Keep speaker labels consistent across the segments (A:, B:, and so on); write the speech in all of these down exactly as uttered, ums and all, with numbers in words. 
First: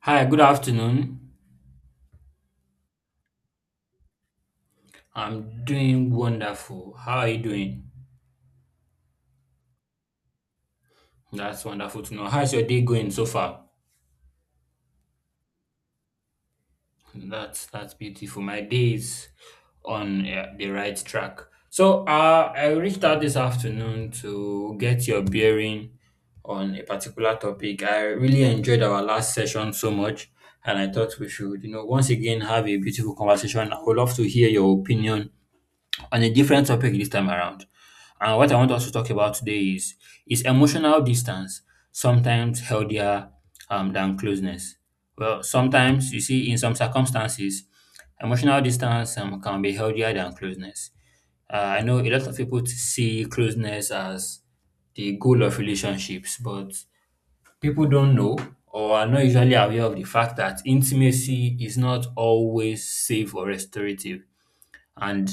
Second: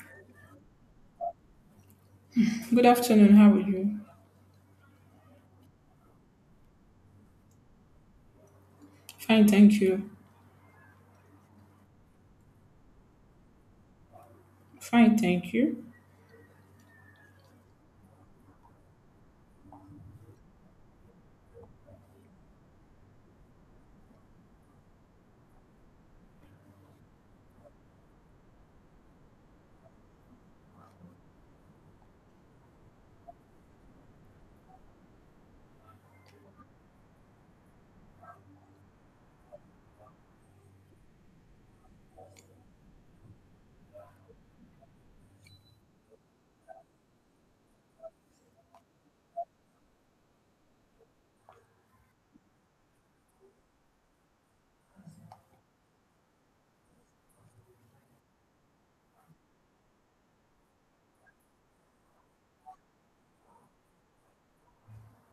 A: Hi, good afternoon.
B: Good afternoon. How are you?
A: I'm doing wonderful. How are you doing?
B: Fine, thank you.
A: That's wonderful to know. How's your day going so far?
B: Fine, thank you.
A: That's that's beautiful. My day is on uh, the right track. So, uh, I reached out this afternoon to get your bearing on a particular topic. I really enjoyed our last session so much, and I thought we should, you know, once again have a beautiful conversation. I would love to hear your opinion on a different topic this time around. And what I want us to talk about today is is emotional distance sometimes healthier um, than closeness? Well, sometimes you see, in some circumstances, emotional distance um, can be healthier than closeness. Uh, I know a lot of people t- see closeness as the goal of relationships, but people don't know or are not usually aware of the fact that intimacy is not always safe or restorative, and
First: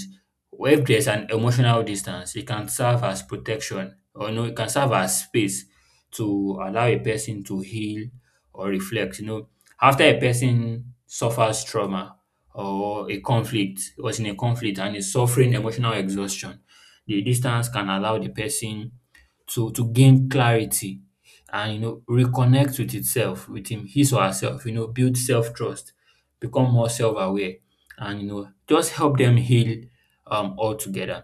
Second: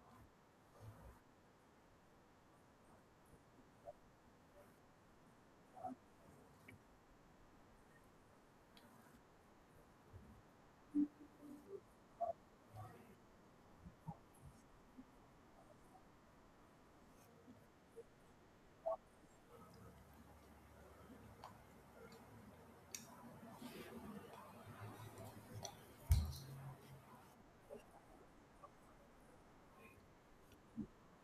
A: if there's an emotional distance, it can serve as protection, or no, it can serve as space to allow a person to heal or reflect. You know, after a person suffers trauma or a conflict, was in a conflict and is suffering emotional exhaustion, the distance can allow the person to to gain clarity and you know reconnect with itself, with him, his or herself, you know, build self-trust, become more self-aware and you know just help them heal um altogether.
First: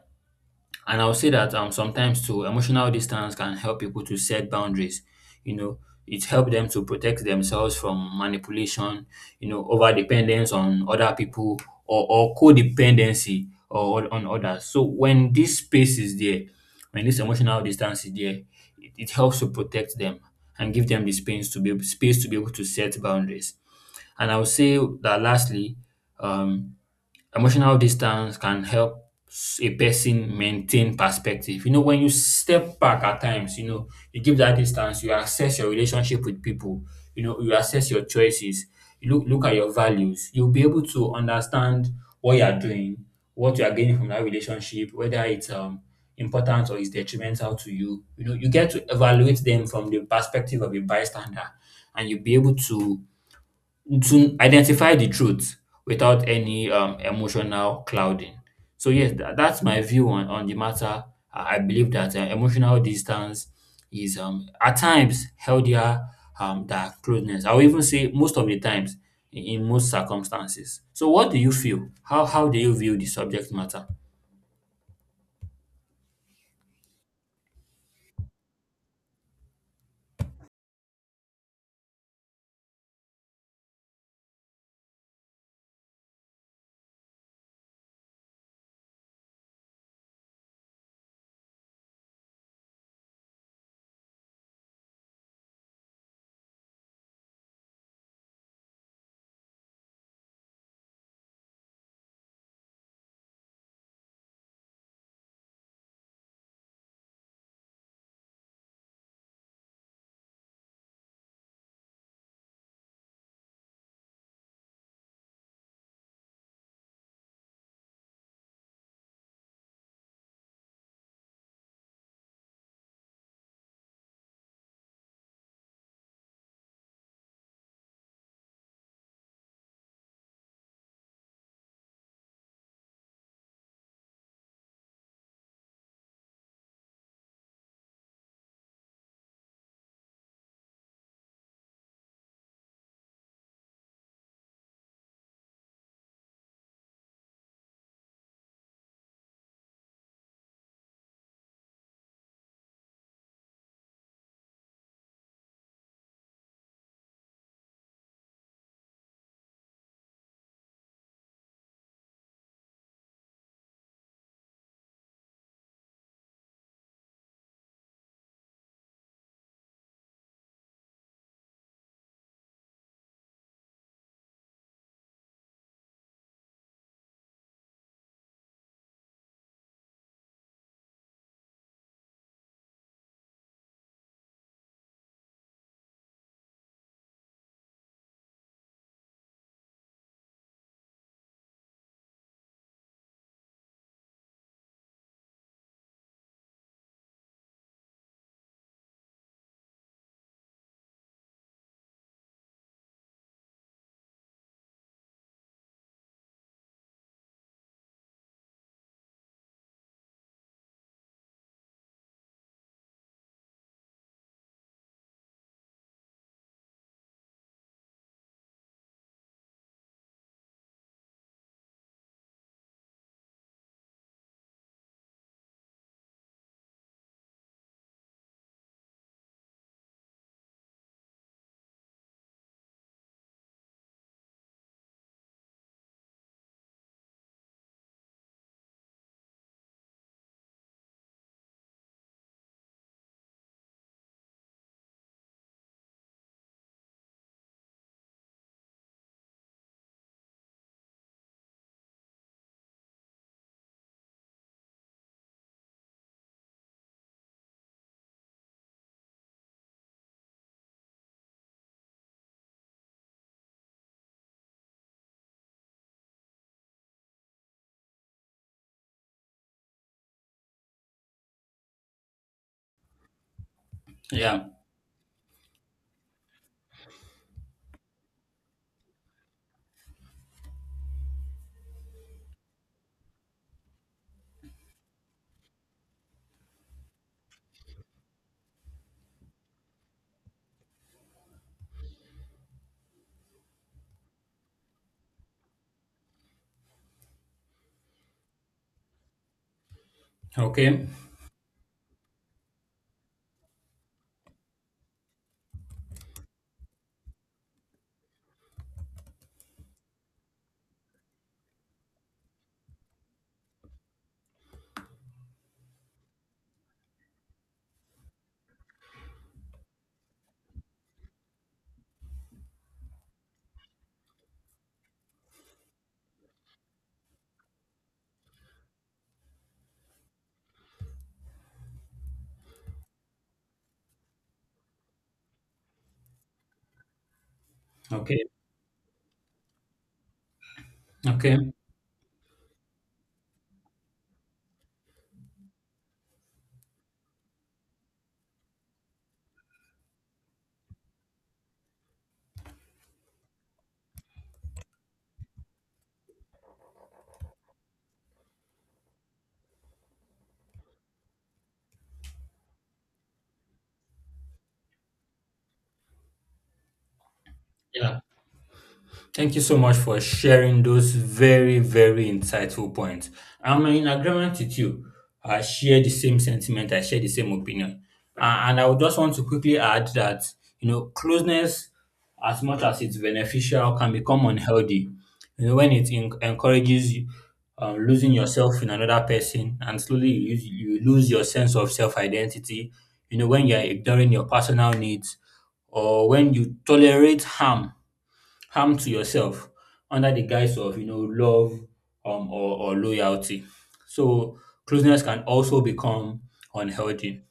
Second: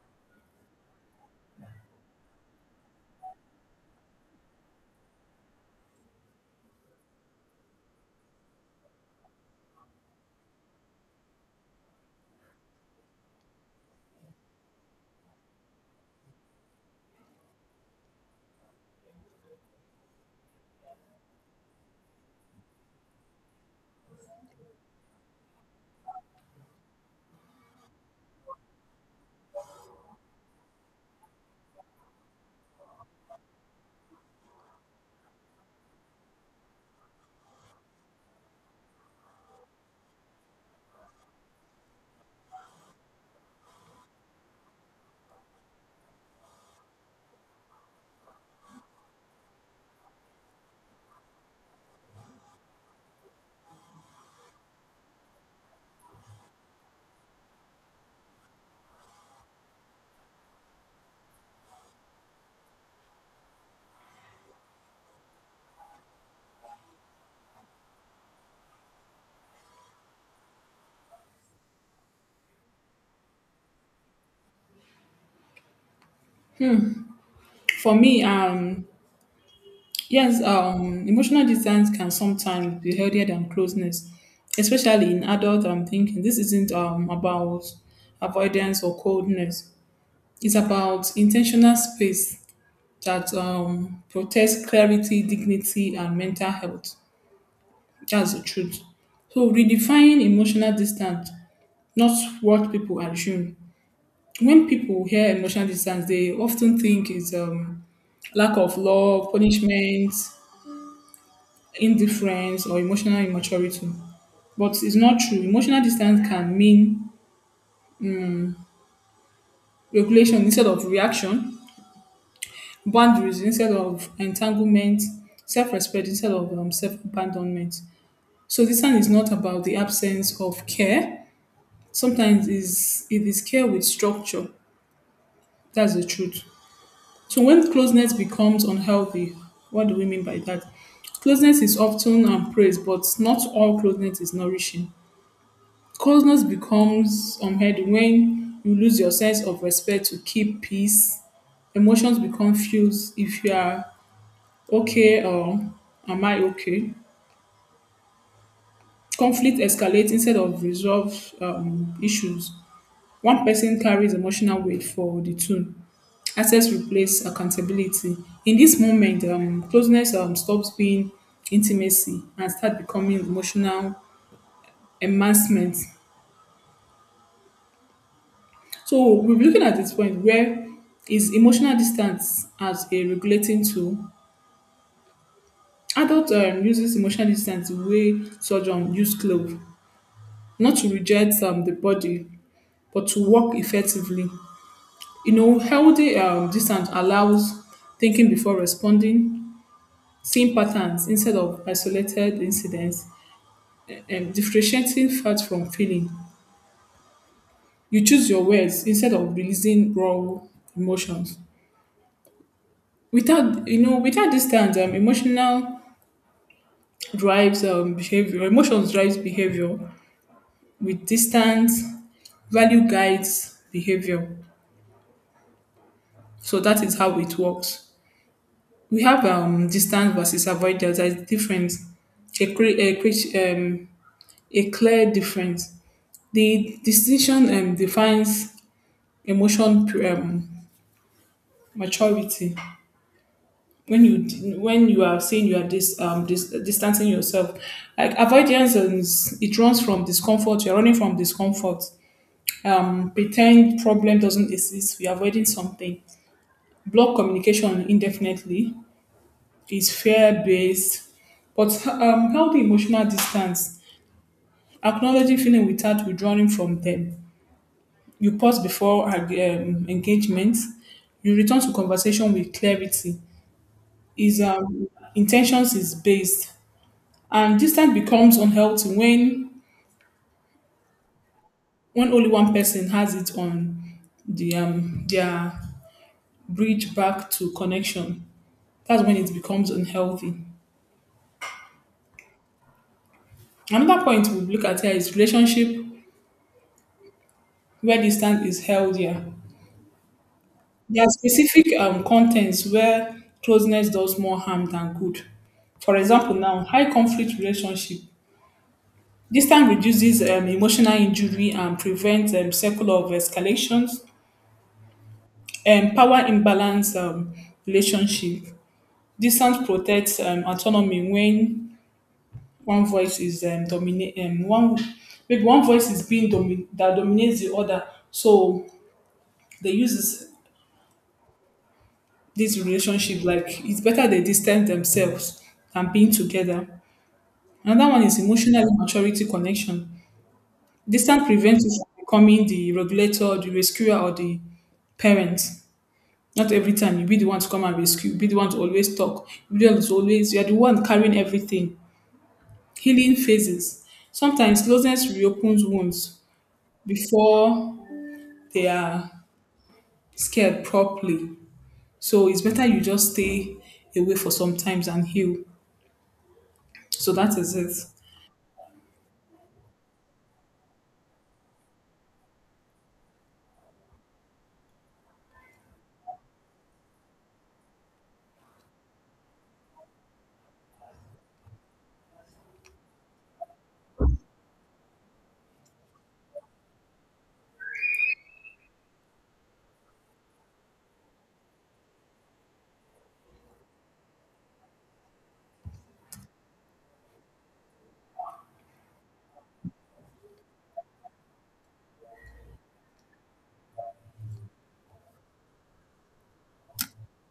A: And I'll say that um sometimes too, emotional distance can help people to set boundaries. you know it helps them to protect themselves from manipulation, you know over dependence on other people, or, or codependency or on others. So when this space is there, when this emotional distance is there, it, it helps to protect them and give them the space to be able, space to be able to set boundaries. And I would say that, lastly, um emotional distance can help s- a person maintain perspective. You know, when you step back at times, you know, you give that distance, you assess your relationship with people, you know, you assess your choices, you look look at your values. You'll be able to understand what you are doing, what you are gaining from that relationship, whether it's um important or is detrimental to you. You know, you get to evaluate them from the perspective of a bystander, and you'll be able to to identify the truth without any, um, emotional clouding. So, yes, tha that's my view on on the matter. I I believe that, uh, emotional distance is, um, at times, healthier, um, than closeness. I will even say most of the times, in in most circumstances. So what do you feel? How how do you view the subject matter?
B: For me, um, yes, um, emotional distance can sometimes be healthier than closeness, especially in adult. I'm thinking this isn't um about avoidance or coldness. It's about intentional space that um protects clarity, dignity, and mental health. That's the truth. So redefine emotional distance, not what people assume. When people hear emotional distance, they often think it's um, lack of love, punishment, indifference, or emotional immaturity. But it's not true. Emotional distance can mean regulation instead of reaction, boundaries instead of entanglement, self respect instead of um, self abandonment. So, distance is not about the absence of care. Sometimes it's, it is care with structure. That's the truth. So when closeness becomes unhealthy, what do we mean by that? Closeness is often um, praised, but not all closeness is nourishing. Closeness becomes unhealthy when you lose your sense of respect to keep peace. Emotions become fused if you are okay or am I okay? Conflict escalates instead of resolve um, issues. One person carries emotional weight for the two. Access replace accountability. In this moment, um, closeness um, stops being intimacy and start becoming emotional enhancement. So we're looking at this point where is emotional distance as a regulating tool. Adult um, uses emotional distance the way surgeon um, use glove, not to reject um, the body, but to work effectively. You know, healthy um, distance allows thinking before responding, seeing patterns instead of isolated incidents, and differentiating fact from feeling. You choose your words instead of releasing raw emotions. Without you know, without distance, um, emotional drives um, behavior. Emotions drives behavior. With distance, value guides behavior. So that is how it works. We have um, distance versus avoidance as difference. A, cre- a, cre- um, a clear difference. The distinction um, defines emotion um, maturity when you when you are saying you are dis, um, dis, distancing yourself like avoidance is it runs from discomfort, you're running from discomfort, um, pretend problem doesn't exist, we're avoiding something, block communication indefinitely, is fear based. But um, healthy emotional distance, acknowledging feeling without withdrawing from them, you pause before um, engagement, you return to conversation with clarity, is
A: Yeah.
B: um, intentions is based. And distance becomes unhealthy when when only one person has it on the um their bridge back to connection. That's when it becomes unhealthy. Another point we look at here is relationship where distance is healthier.
A: Okay.
B: There are specific um contents where closeness does more harm than good. For example, now high conflict relationship. Distance reduces um, emotional injury and prevents um, circle of escalations and power imbalance um, relationship. Distance protects um, autonomy when one voice is um, dominate um, one, maybe one voice is being domi- that dominates the other. So they use this, this relationship, like it's better they distance themselves than being together. Another one is
A: Okay.
B: emotional maturity connection. Distance
A: Okay.
B: prevents you from becoming the regulator, the rescuer, or the parent. Not every time you be the one to come and rescue, you be the one to always talk, you be the one to always, you are the one carrying everything. Healing phases. Sometimes closeness reopens wounds before they are scared properly. So it's better you just stay away for some times and heal. So that is it.
A: Yeah. Thank you so much for sharing those very, very insightful points. I'm in agreement with you. I share the same sentiment, I share the same opinion. Uh, and I would just want to quickly add that, you know, closeness, as much as it's beneficial, can become unhealthy. You know, when it en- encourages you, um, losing yourself in another person, and slowly you, you lose your sense of self identity. You know, when you're ignoring your personal needs, or when you tolerate harm harm to yourself under the guise of you know love um, or, or loyalty. So closeness can also become unhealthy.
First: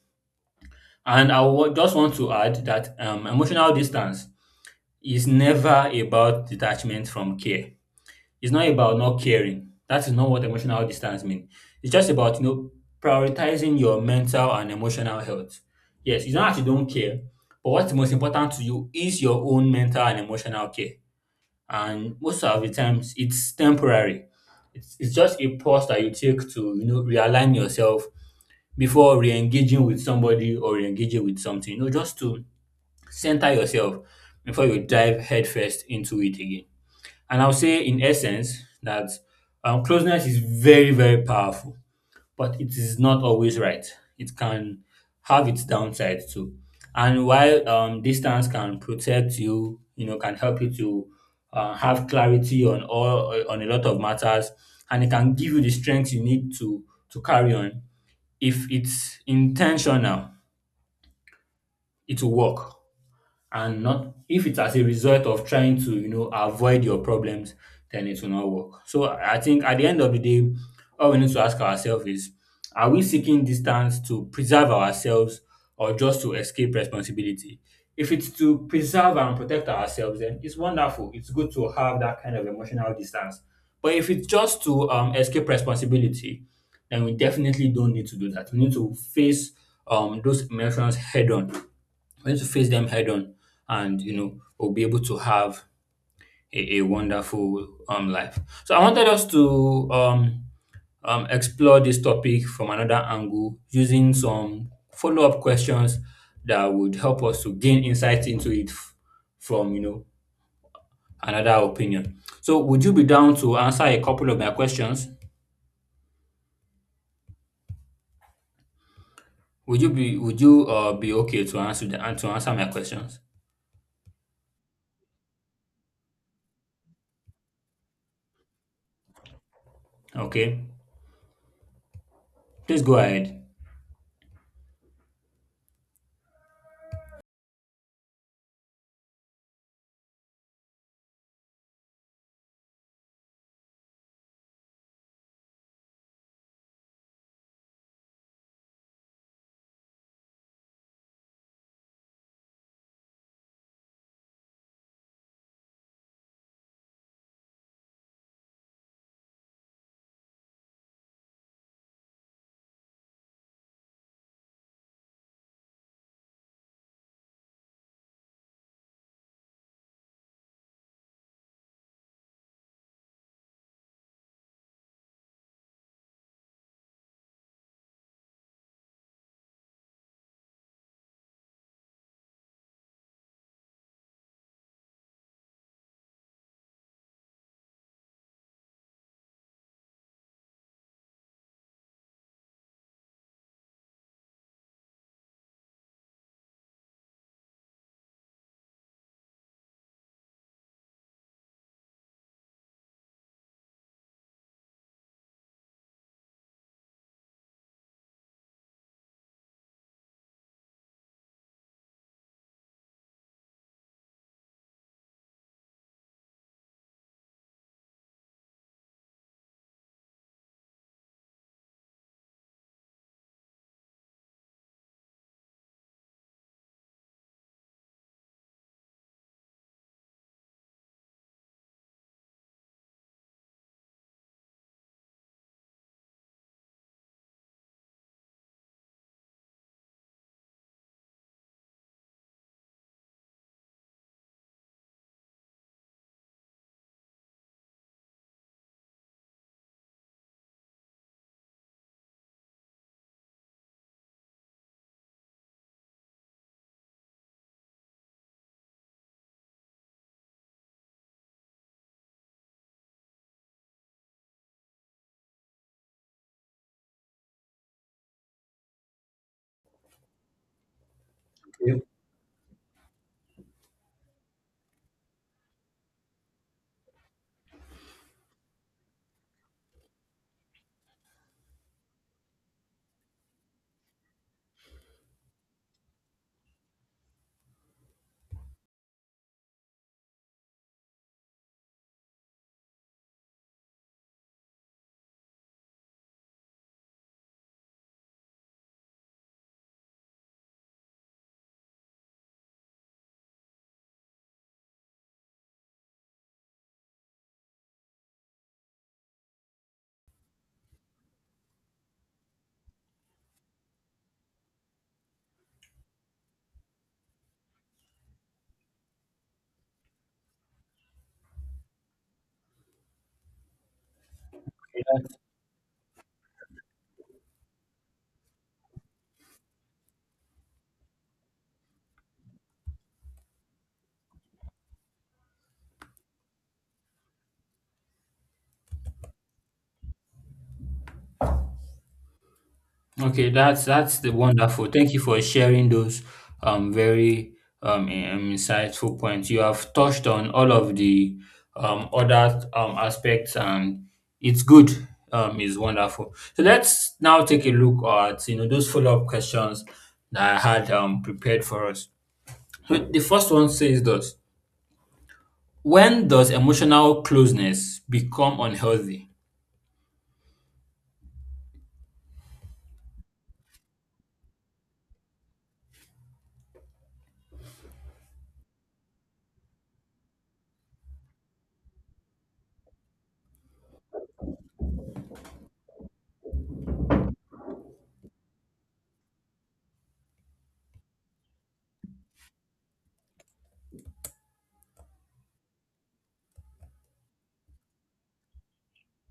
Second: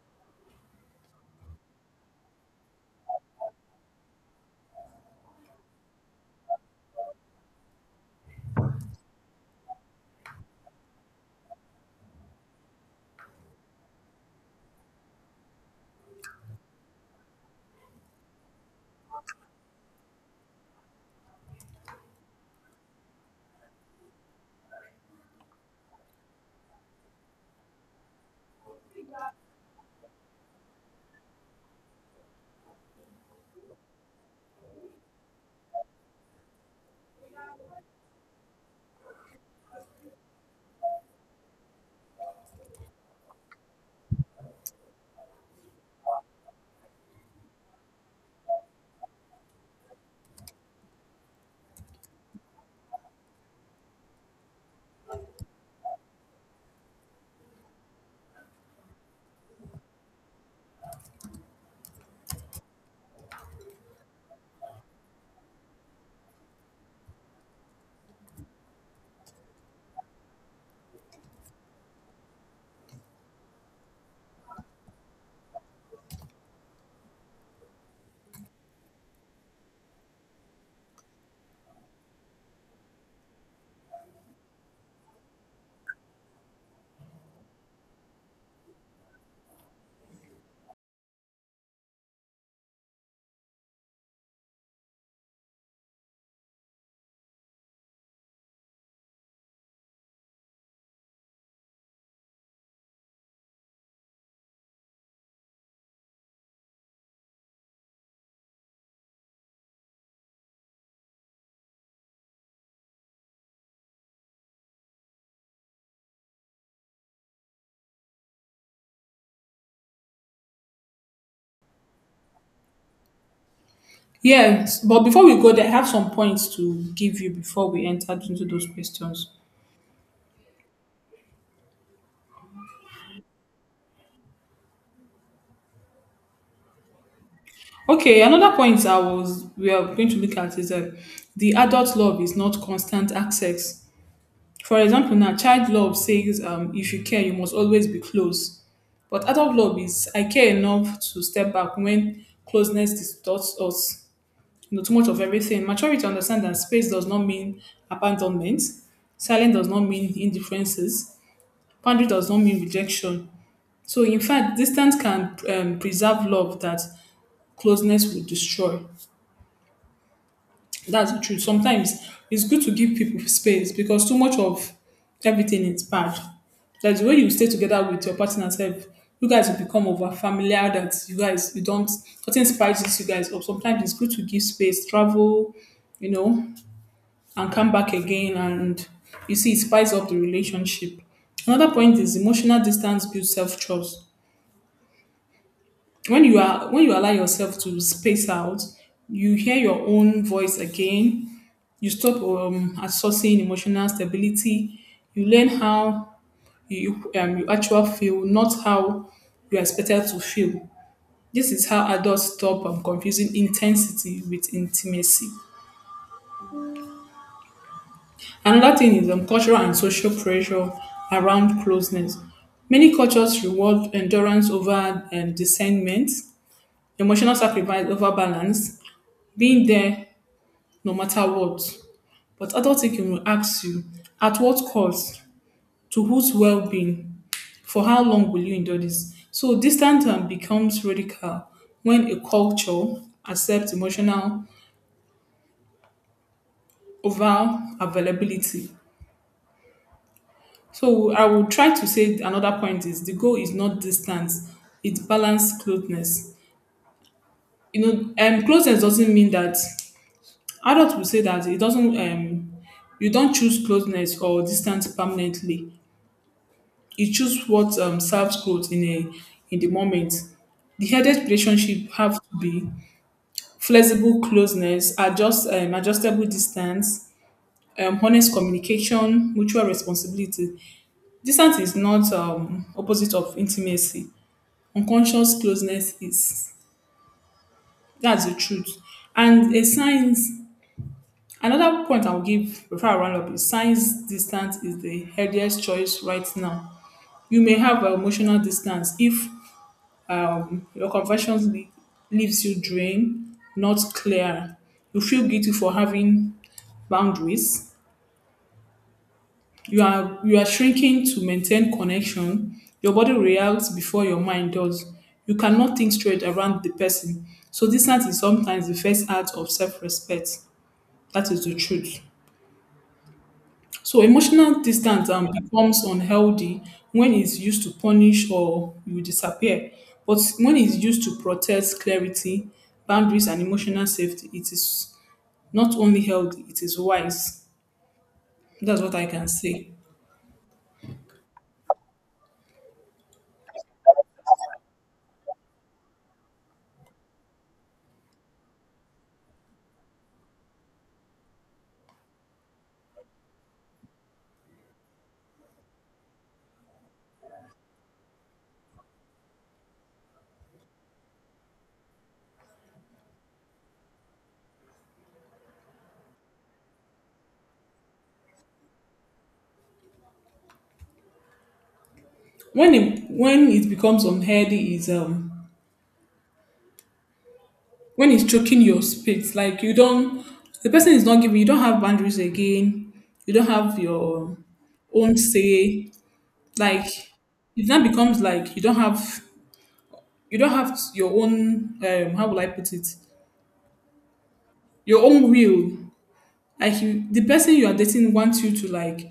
A: And I wa- just want to add that um, emotional distance is never about detachment from care. It's not about not caring. That is not what emotional distance means. It's just about you know prioritizing your mental and emotional health. Yes, it's not that you don't care, but what's most important to you is your own mental and emotional care, and most of the times it's temporary. It's, it's just a pause that you take to you know realign yourself before re-engaging with somebody or re-engaging with something. You know, just to center yourself before you dive headfirst into it again. And I'll say, in essence, that um, closeness is very very powerful, but it is not always right. It can have its downside too. And while um, distance can protect you, you know, can help you to uh, have clarity on all uh, on a lot of matters, and it can give you the strength you need to to carry on. If it's intentional, it will work, and not if it's as a result of trying to you know avoid your problems, then it will not work. So I think at the end of the day, all we need to ask ourselves is: are we seeking distance to preserve ourselves, or just to escape responsibility? If it's to preserve and protect ourselves, then it's wonderful, it's good to have that kind of emotional distance. But if it's just to um, escape responsibility, then we definitely don't need to do that. We need to face um, those emotions head on. We need to face them head on, and you know we'll be able to have a, a wonderful um life. So I wanted us to um, um explore this topic from another angle, using some follow-up questions that would help us to gain insight into it f- from you know another opinion. So, would you be down to answer a couple of my questions? Would you be would you uh, be okay to answer the, to answer my questions?
B: Yes, but before we go there, I have some points to give you before we enter into those questions.
A: Okay, please go ahead.
B: Okay, another point I was we are going to look at is that the adult love is not constant access. For example, now child love says um, if you care, you must always be close. But adult love is I care enough to step back when closeness distorts us. You know, too much of everything. Maturity understands that space does not mean abandonment. Silence does not mean indifferences. Boundary does not mean rejection. So, in fact, distance can um, preserve love that closeness would destroy. That's the truth. Sometimes it's good to give people space because too much of everything is bad. That's the way you stay together with your partner self. You guys will become over familiar that you guys you don't, nothing spices you guys up. Sometimes it's good to give space, travel, you know, and come back again, and you see it spices up the relationship. Another point is emotional distance builds self trust. When you are when you allow yourself to space out, you hear your own voice again, you stop um assessing emotional stability, you learn how you, um, you actually feel, not how you are expected to feel. This is how adults stop um, confusing intensity with intimacy. Another thing is um, cultural and social pressure around closeness. Many cultures reward endurance over um, discernment, emotional sacrifice over balance, being there no matter what. But adult thinking will ask you at what cost, to whose well-being, for how long will you endure this? So distance um, becomes radical when a culture accepts emotional over availability. So I will try to say another point is the goal is not distance, it's balanced closeness. You know, um, closeness doesn't mean that adults will say that it doesn't um, you don't choose closeness or distance permanently. You choose what um, serves growth in a in the moment. The headed relationship have to be flexible closeness, adjust um, adjustable distance, um, honest communication, mutual responsibility. Distance is not um, opposite of intimacy. Unconscious closeness is, that's the truth. And a signs another point I'll give before I round up is signs distance is the healthiest choice right now. You may have a emotional distance if um, your confessions le- leaves you drained, not clear. You feel guilty for having boundaries. You are you are shrinking to maintain connection. Your body reacts before your mind does. You cannot think straight around the person. So distance is sometimes the first act of self-respect. That is the truth. So emotional distance um, becomes unhealthy when it's used to punish or you disappear. But when it's used to protect clarity, boundaries, and emotional safety, it is not only healthy, it is wise. That's what I can say.
A: Okay, that's that's the wonderful. Thank you for sharing those um very um in- um, insightful points. You have touched on all of the um other um aspects, and it's good. Um, is wonderful. So let's now take a look at you know those follow up questions that I had um prepared for us. So the first one says this: when does emotional closeness become unhealthy?
B: When it, when it becomes unhealthy is um, when it's choking your spirit. Like you don't, the person is not giving, you don't have boundaries again. You don't have your own say. Like it now becomes like you don't have, you don't have your own, um how will I put it, your own will. Like you, the person you are dating wants you to, like,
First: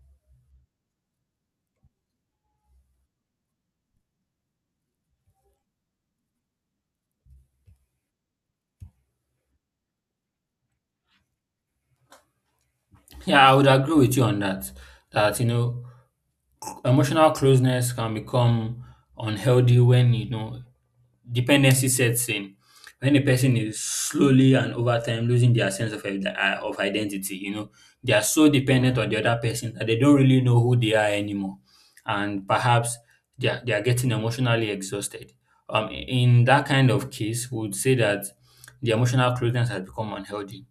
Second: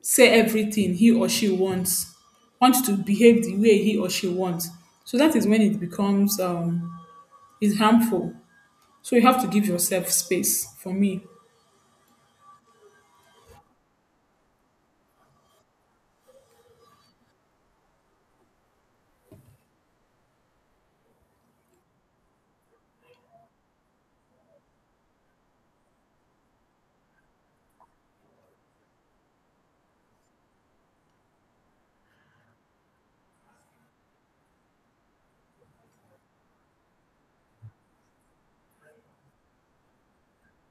B: say everything he or she wants, wants to behave the way he or she wants. So that is when it becomes um is harmful. So you have to give yourself space. For me,
A: Yeah, I would agree with you on that. That you know Emotional closeness can become unhealthy when you know dependency sets in. When a person is slowly and over time losing their sense of ide- uh, of identity, you know they are so dependent on the other person that they don't really know who they are anymore, and perhaps they are, they are getting emotionally exhausted. Um, in that kind of case, we would say that the emotional closeness has become unhealthy.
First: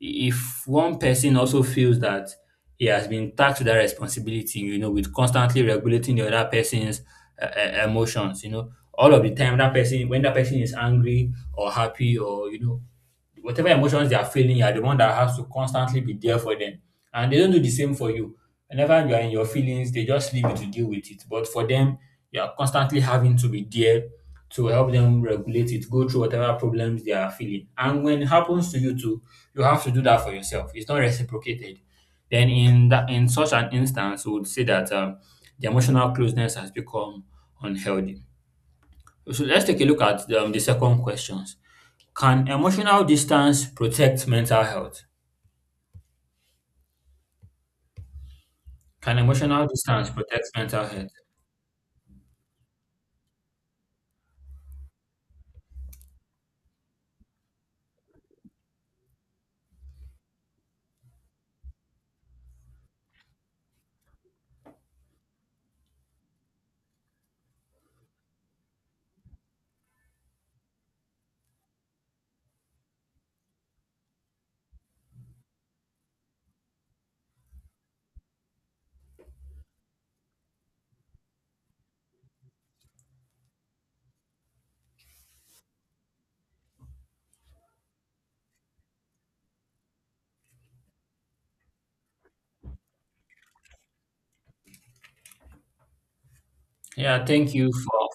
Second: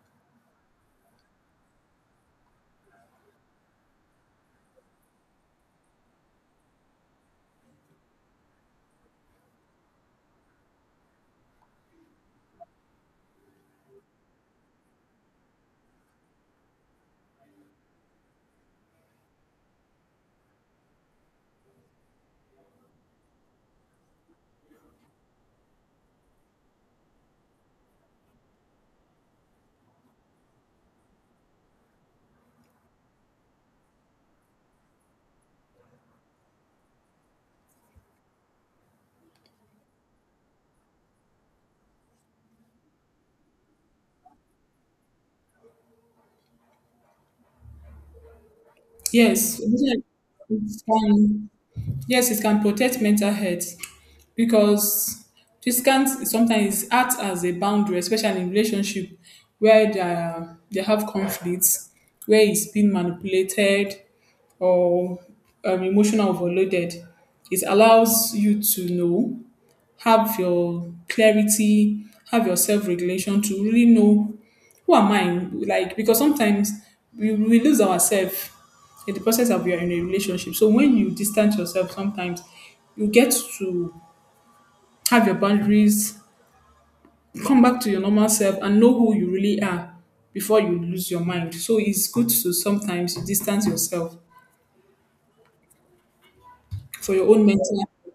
A: If one person also feels that he has been tasked with that responsibility, you know, with constantly regulating the other person's uh, uh, emotions, you know, all of the time, that person, when that person is angry or happy or, you know, whatever emotions they are feeling, you are the one that has to constantly be there for them. And they don't do the same for you. Whenever you are in your feelings, they just leave you to deal with it. But for them, you are constantly having to be there to help them regulate it, go through whatever problems they are feeling. And when it happens to you too, you have to do that for yourself. It's not reciprocated. Then in that in such an instance, we would say that um, the emotional closeness has become unhealthy. So let's take a look at um, the second questions. Can emotional distance protect mental health? Can
B: yes,
A: emotional
B: it's like-
A: distance protect
B: it's
A: mental health?
B: fine. Yes, it can protect mental health because this can sometimes act as a boundary, especially in relationship where they, are, they have conflicts, where it's been manipulated or um, emotional overloaded. It allows you to know, have your clarity, have your self regulation to really know who am I? Like, because sometimes we, we lose ourselves in the process of you're in a relationship. So when you distance yourself, sometimes you get to have your boundaries, come back to your normal self, and know who you really are before you lose your mind. So it's good to sometimes distance yourself for
A: Yeah,
B: your own
A: thank you
B: mental.
A: for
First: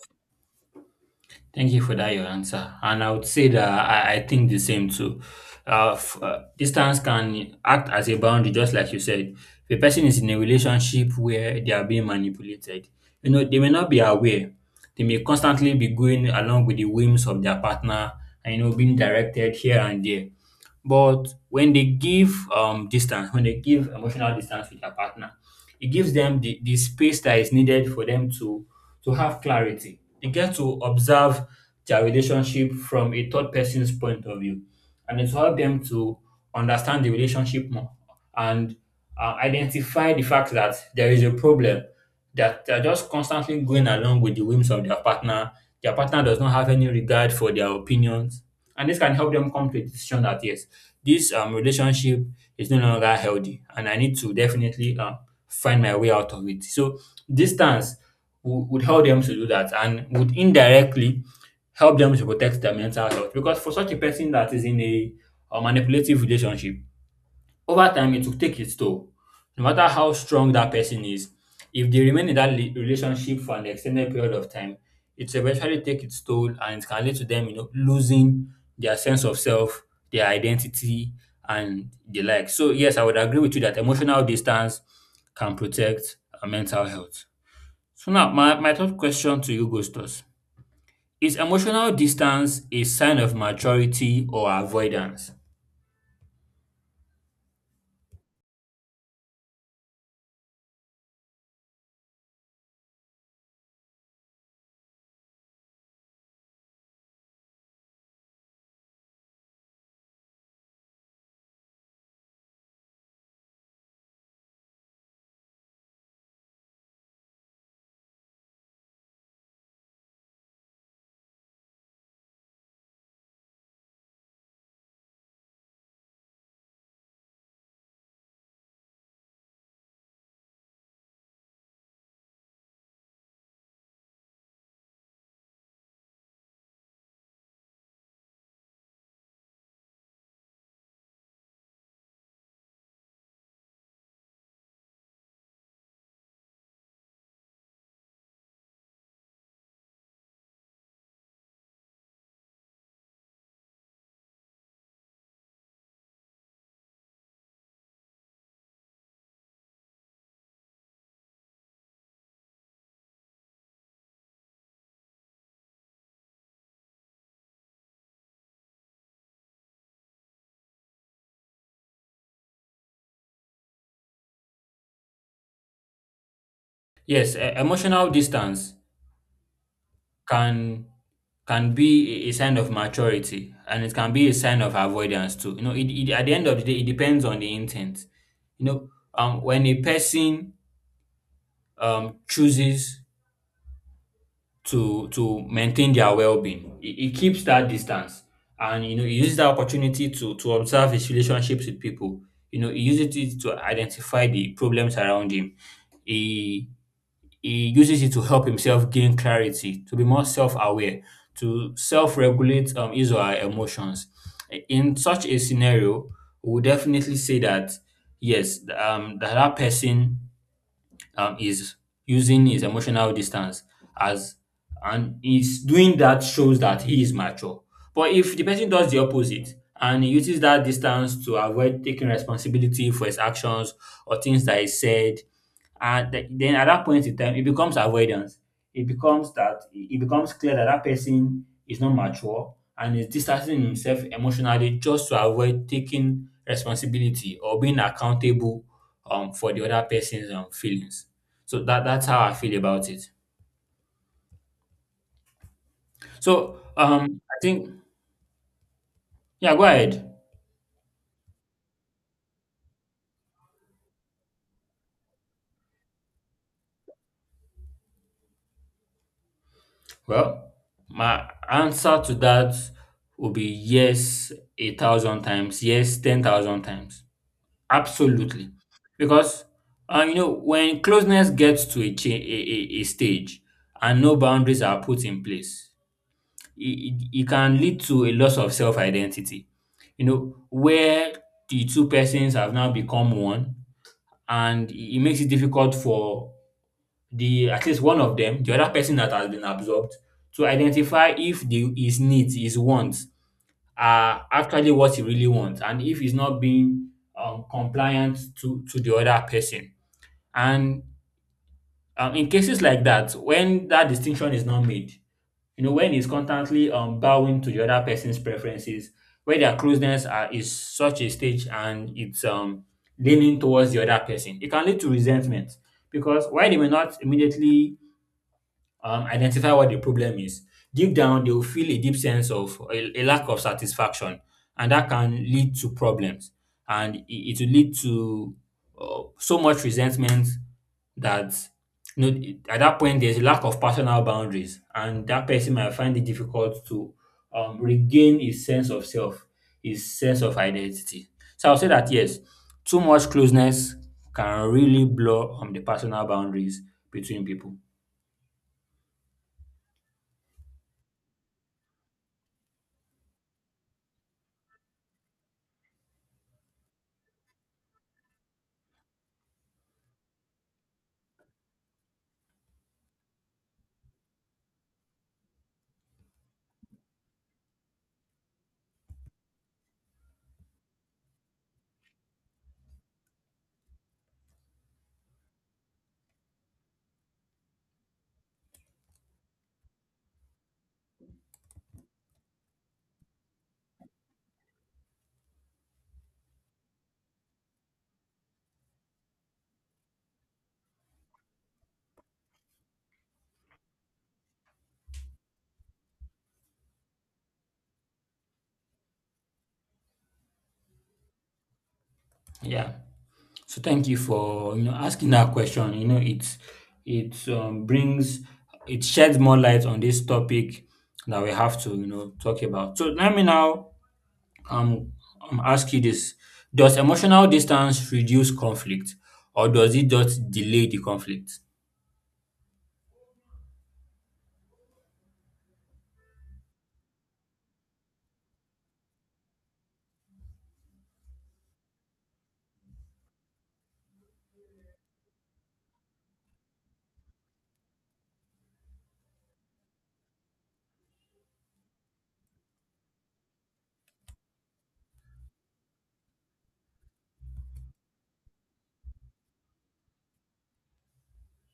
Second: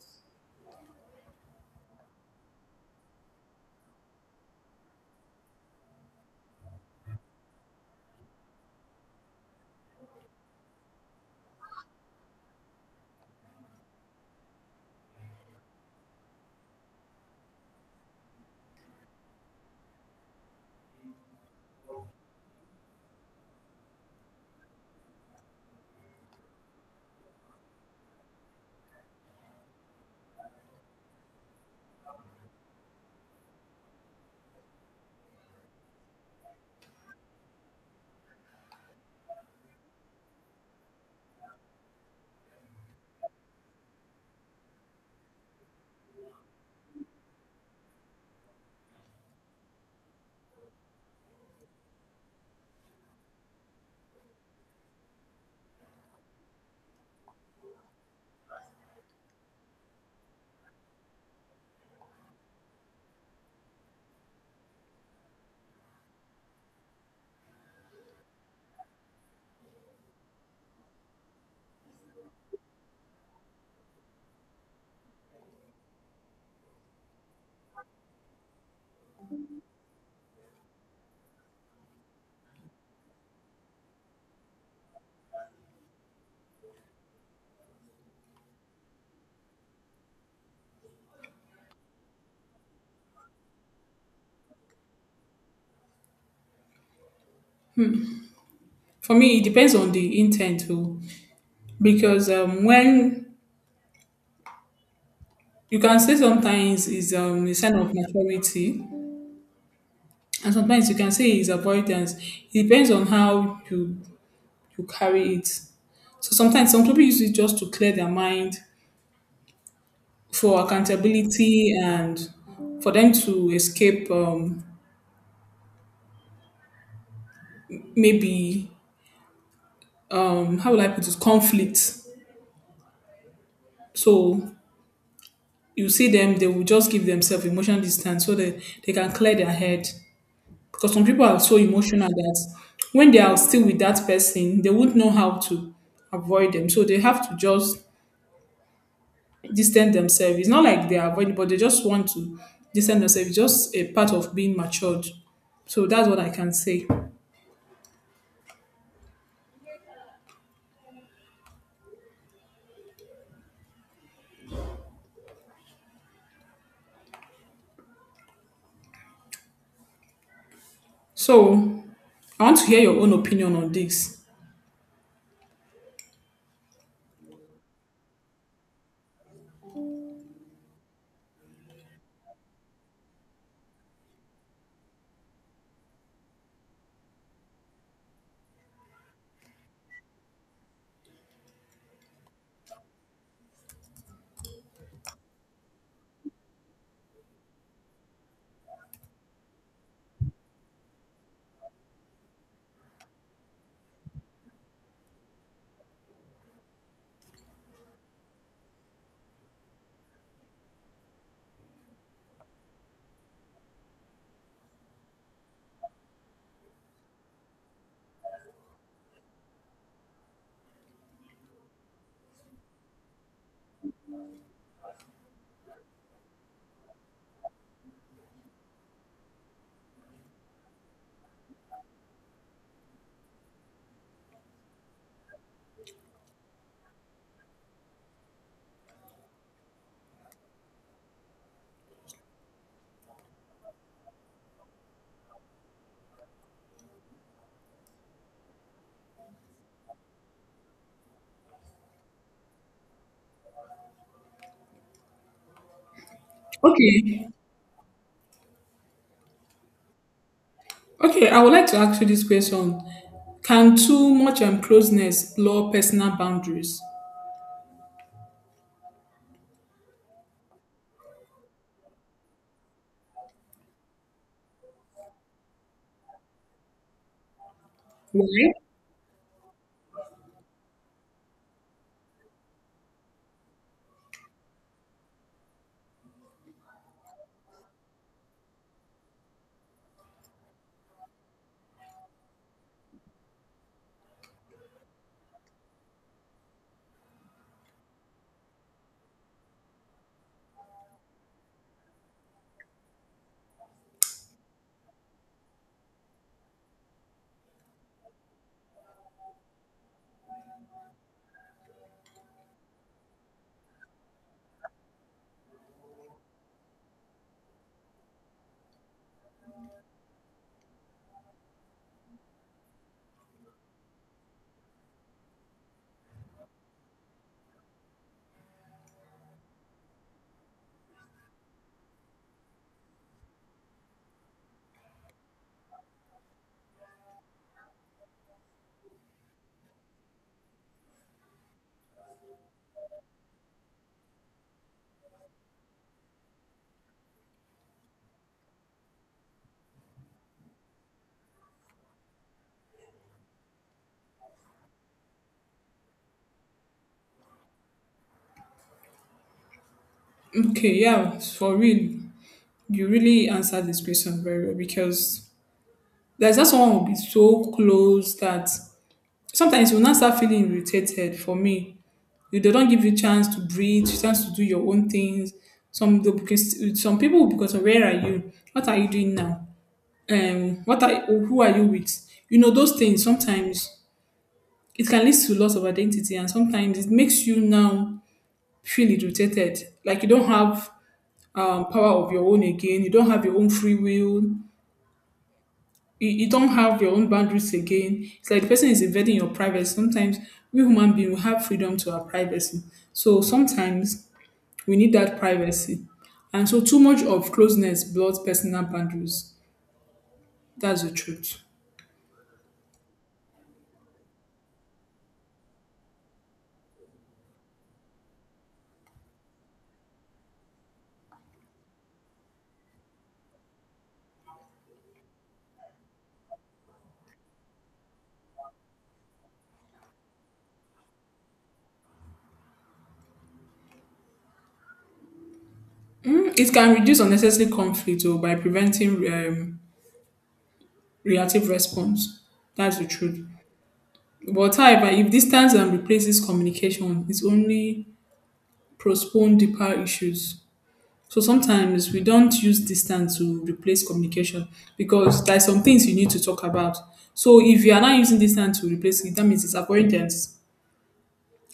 A: thank you for that your answer. And I would say that I, I think the same too. Uh, f- uh, distance can act as a boundary, just like you said. If a person is in a relationship where they are being manipulated, you know, they may not be aware. They may constantly be going along with the whims of their partner, and you know being directed here and there. But when they give um, distance, when they give emotional distance with their partner, it gives them the, the space that is needed for them to to have clarity. They get to observe their relationship from a third person's point of view, and it's help them to understand the relationship more, and uh, identify the fact that there is a problem, that they're just constantly going along with the whims of their partner. Their partner does not have any regard for their opinions, and this can help them come to a decision that yes, this um, relationship is no longer healthy, and I need to definitely um, find my way out of it. So distance would, would help them to do that, and would indirectly help them to protect their mental health. Because for such a person that is in a, a manipulative relationship, over time, it will take its toll. No matter how strong that person is, if they remain in that le- relationship for an extended period of time, it will eventually take its toll, and it can lead to them, you know, losing their sense of self, their identity, and the like. So, yes, I would agree with you that emotional distance can protect our mental health. So, now my, my third question to you, Gustos, is emotional distance a sign of maturity or avoidance?
B: For me, it depends on the intent too, because um, when you can say sometimes is um, a sign of maturity, and sometimes you can say it's avoidance. It depends on how you you carry it. So sometimes some people use it just to clear their mind for accountability and for them to escape, um, maybe um, how will I put it, conflict. So you see them, they will just give themselves emotional distance so that they can clear their head. Because some people are so emotional that when they are still with that person, they wouldn't know how to avoid them. So they have to just distance themselves. It's not like they are avoiding, but they just want to distance themselves. It's just a part of being matured. So that's what I can say. So I want to hear your own opinion on this.
A: Yes, e- emotional distance can can be a a sign of maturity, and it can be a sign of avoidance too. You know, it, it at the end of the day, it depends on the intent. You know, um, when a person um chooses to to maintain their well-being, it, it keeps that distance, and you know, it uses that opportunity to to observe his relationships with people. You know, he uses it to identify the problems around him. He he uses it to help himself gain clarity, to be more self aware, to self regulate um, his or her emotions. In such a scenario, we would definitely say that yes, um, that, that person um, is using his emotional distance as and is doing that shows that he is mature. But if the person does the opposite and he uses that distance to avoid taking responsibility for his actions or things that he said and th- then at that point in time it becomes avoidance, it becomes that it becomes clear that that person is not mature and is distancing himself emotionally just to avoid taking responsibility or being accountable um, for the other person's um, feelings. So that that's how I feel about it. So um
B: Okay.
A: I think, yeah, go ahead.
B: Okay, I would like to ask you this question. Can too much um, closeness blur personal boundaries?
A: Well, my answer to that would be yes a thousand times, yes ten thousand times. Absolutely.
B: Why?
A: Because uh, you know, when closeness gets to a, cha- a, a, a stage and no boundaries are put in place, it, it, it can lead to a loss of self identity. You know, where the two persons have now become one, and it it makes it difficult for the at least one of them, the other person that has been absorbed, to identify if the his needs, his wants are actually what you really want and if he's not being um, compliant to, to the other person. And um, in cases like that, when that distinction is not made, you know, when he's constantly um, bowing to the other person's preferences, where their closeness are, is such a stage and it's um, leaning towards the other person, it can lead to resentment, because while they may not immediately um, identify what the problem is. Deep down, they will feel a deep sense of a, a lack of satisfaction, and that can lead to problems. And it, it will lead to uh, so much resentment that, you know, at that point, there's a lack of personal boundaries, and that person might find it difficult to um, regain his sense of self, his sense of identity. So I'll say that yes, too much closeness can really blur um, the personal boundaries between people.
B: Okay, yeah, for real. You really answered this question very well because there's not someone who will be so close that sometimes you will not start feeling irritated. For me, you they don't give you chance to breathe, chance to do your own things. Some they- because some people will, because where are you? What are you doing now? Um, what are, who are you with? You know those things. Sometimes it can lead to loss of identity, and sometimes it makes you now feel irritated, like you don't have um, power of your own again. You don't have your own free will, you, you don't have your own boundaries again. It's like the person is invading your privacy. Sometimes we human beings we have freedom to our privacy. So sometimes we need that privacy. And so too much of closeness blurs personal boundaries. That's the truth.
A: Yeah. So thank you for, you know, asking that question. You know, it's it um, brings it sheds more light on this topic that we have to, you know, talk about. So let me now um, um ask you this: Does emotional distance reduce conflict, or does it just delay the conflict?
B: Mm, it can reduce unnecessary conflict or by preventing um, reactive response. That's the truth. But however, if distance and replaces communication, it's only postpone deeper issues. So sometimes we don't use distance to replace communication because there are some things you need to talk about. So if you are not using distance to replace it, that means it's avoidance.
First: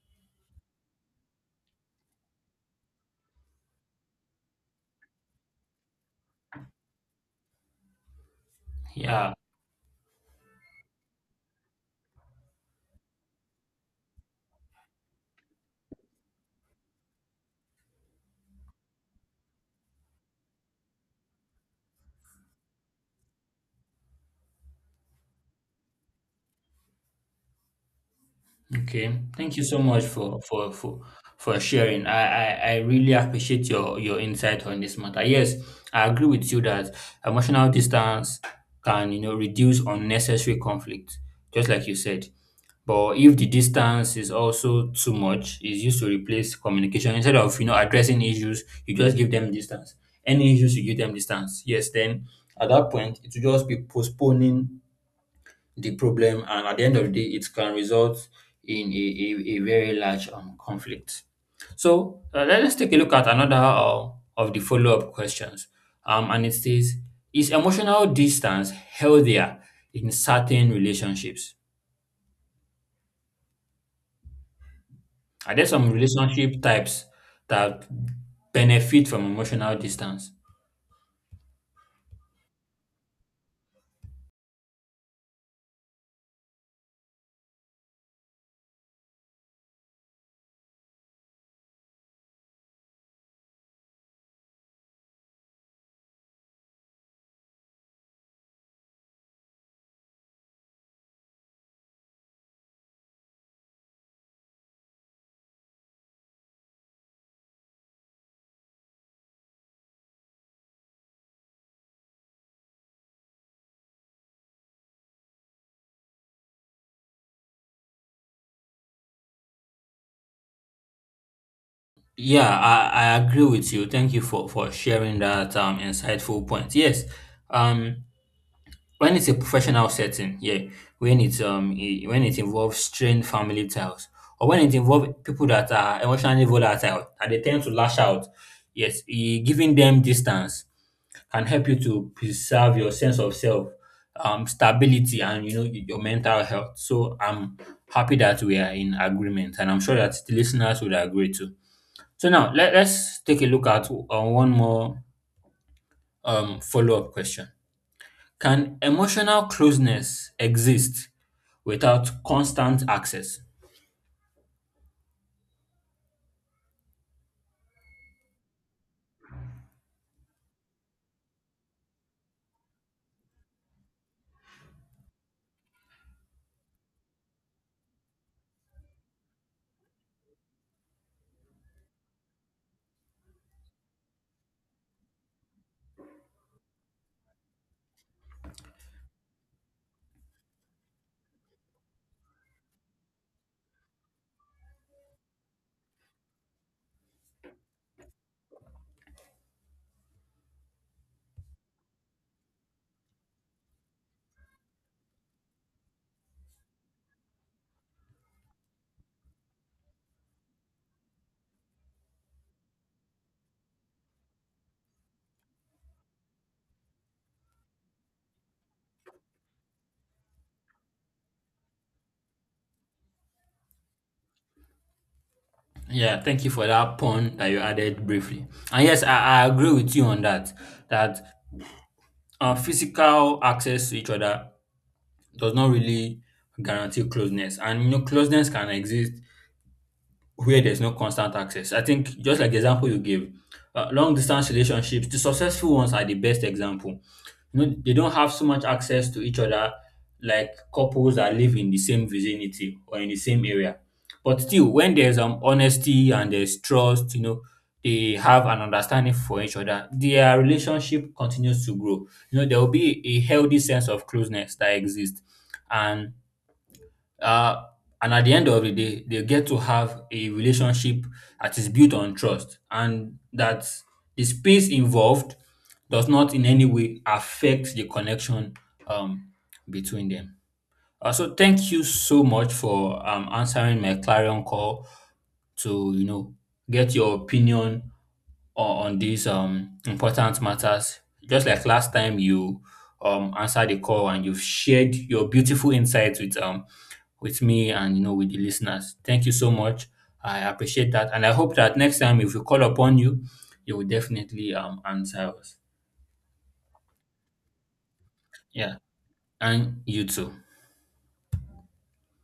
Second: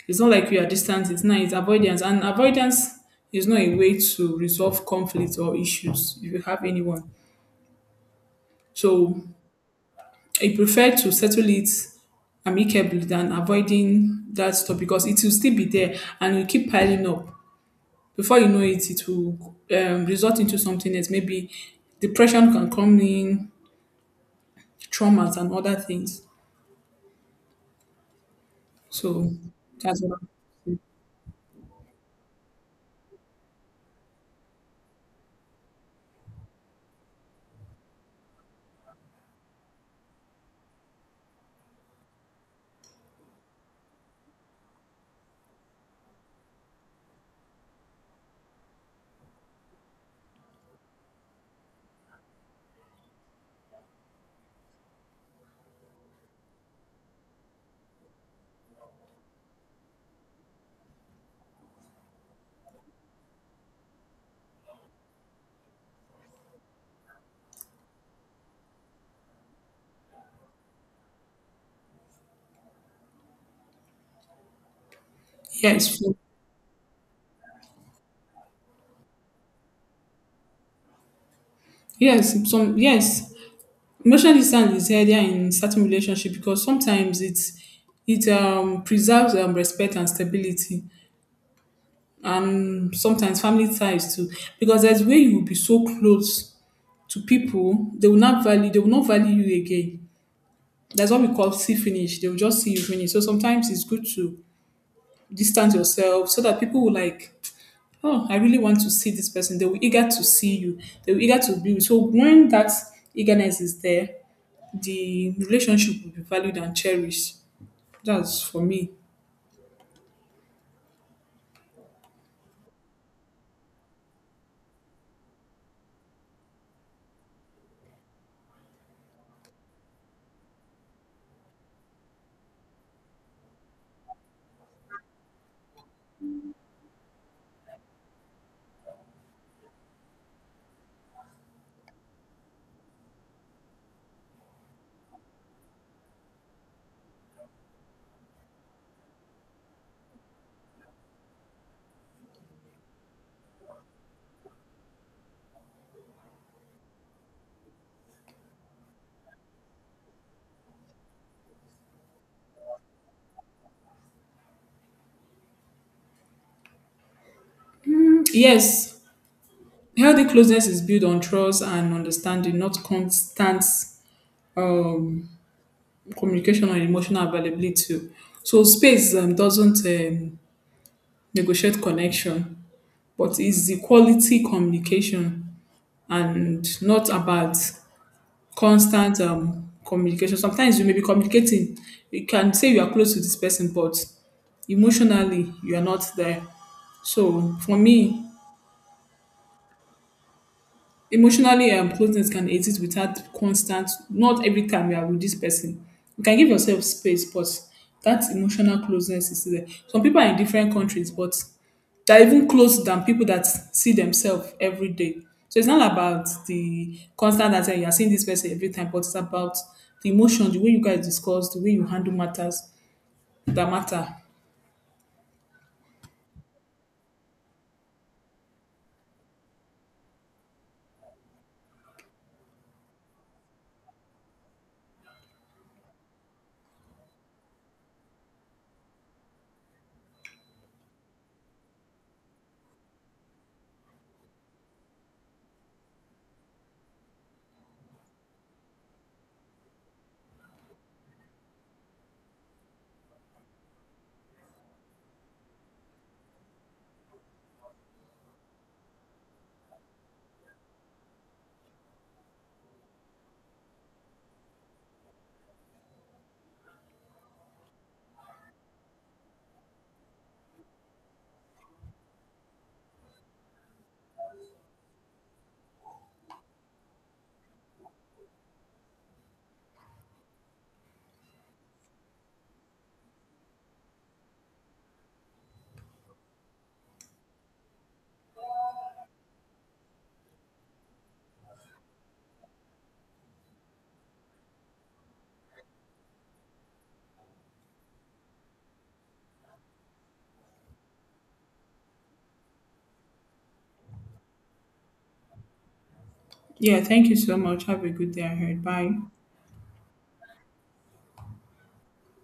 B: It's not like you are distance, it's not, it's avoidance. And avoidance is not a way to resolve conflict or issues if you have anyone. So
A: Yeah.
B: I prefer to settle it amicably than avoiding that stuff because it will still be there and will keep piling up. Before you know it, it will um, result into something else. Maybe depression can come in, traumas and other things.
A: Okay,
B: So
A: thank you so
B: that's
A: much
B: what.
A: for for for for sharing. I, I I really appreciate your your insight on this matter. Yes, I agree with you that emotional distance can, you know, reduce unnecessary conflict, just like you said. But if the distance is also too much, it's used to replace communication instead of, you know, addressing issues, you just give them distance. Any issues, you give them distance. Yes, then at that point, it will just be postponing the problem, and at the end of the day it can result in a, a, a very large um, conflict. So uh, let- let's take a look at another uh, of the follow-up questions, um, and it says, is emotional distance healthier in certain relationships? Are there some
B: yes. so-
A: relationship types that benefit from emotional distance?
B: Yes, some, yes. Emotional distance is healthier in certain relationship because sometimes it's it um preserves um respect and stability, and sometimes family ties too. Because there's where you will be so close to people, they will not value, they will not value you again. That's what we call see finish. They will just see you finish. So sometimes it's good to distance yourself so that people will like, oh, I really want to see this person. They were eager to see you. They were eager to be with you. So when that eagerness is there, the relationship will be valued and cherished. That's for me.
A: Yeah, I, I agree with you. Thank you for, for sharing that um, insightful point. Yes, um, when it's a professional setting, yeah, when it's um i- when it involves strained family ties or when it involves people that are emotionally volatile and they tend to lash out, yes, i- giving them distance can help you to preserve your sense of self, um, stability, and you know y- your mental health. So I'm happy that we are in agreement, and I'm sure that the listeners would agree too. So now let, let's take a look at uh, one more um, follow up question. Can emotional closeness exist without constant access?
B: Yes, healthy closeness is built on trust and understanding, not constant um, communication or emotional availability. So space um, doesn't um, negotiate connection, but it's the quality communication and not about constant um, communication. Sometimes you may be communicating. You can say you are close to this person, but emotionally you are not there. So for me, emotionally, um, closeness can exist without constant, not every time you are with this person. You can give yourself space, but that emotional closeness is still there. Some people are in different countries, but they're even closer than people that see themselves every day. So it's not about the constant that uh, you are seeing this person every time, but it's about the emotions, the way you guys discuss, the way you handle matters that matter.
A: Yeah, thank you for that pun that you added briefly. And yes, I, I agree with you on that. That uh, physical access to each other does not really guarantee closeness, and you know, closeness can exist where there's no constant access. I think just like the example you gave, uh, long distance relationships, the successful ones are the best example. You know, they don't have so much access to each other like couples that live in the same vicinity or in the same area. But still, when there's um honesty and there's trust, you know, they have an understanding for each other. Their relationship continues to grow. You know, there will be a healthy sense of closeness that exists, and uh, and at the end of the day, they get to have a relationship that is built on trust and that the space involved does not in any way affect the connection um, between them. Uh, so thank you so much for um, answering my clarion call to, you know, get your opinion on, on these um important matters, just like last time you um answered the call and you've shared your beautiful insights with um with me and you know with the listeners. Thank you so much. I appreciate that, and I hope that next time if we call upon you, you will definitely um answer us.
B: Yeah, thank you so much. Have a good day ahead.
A: Yeah,
B: Bye.
A: and you too.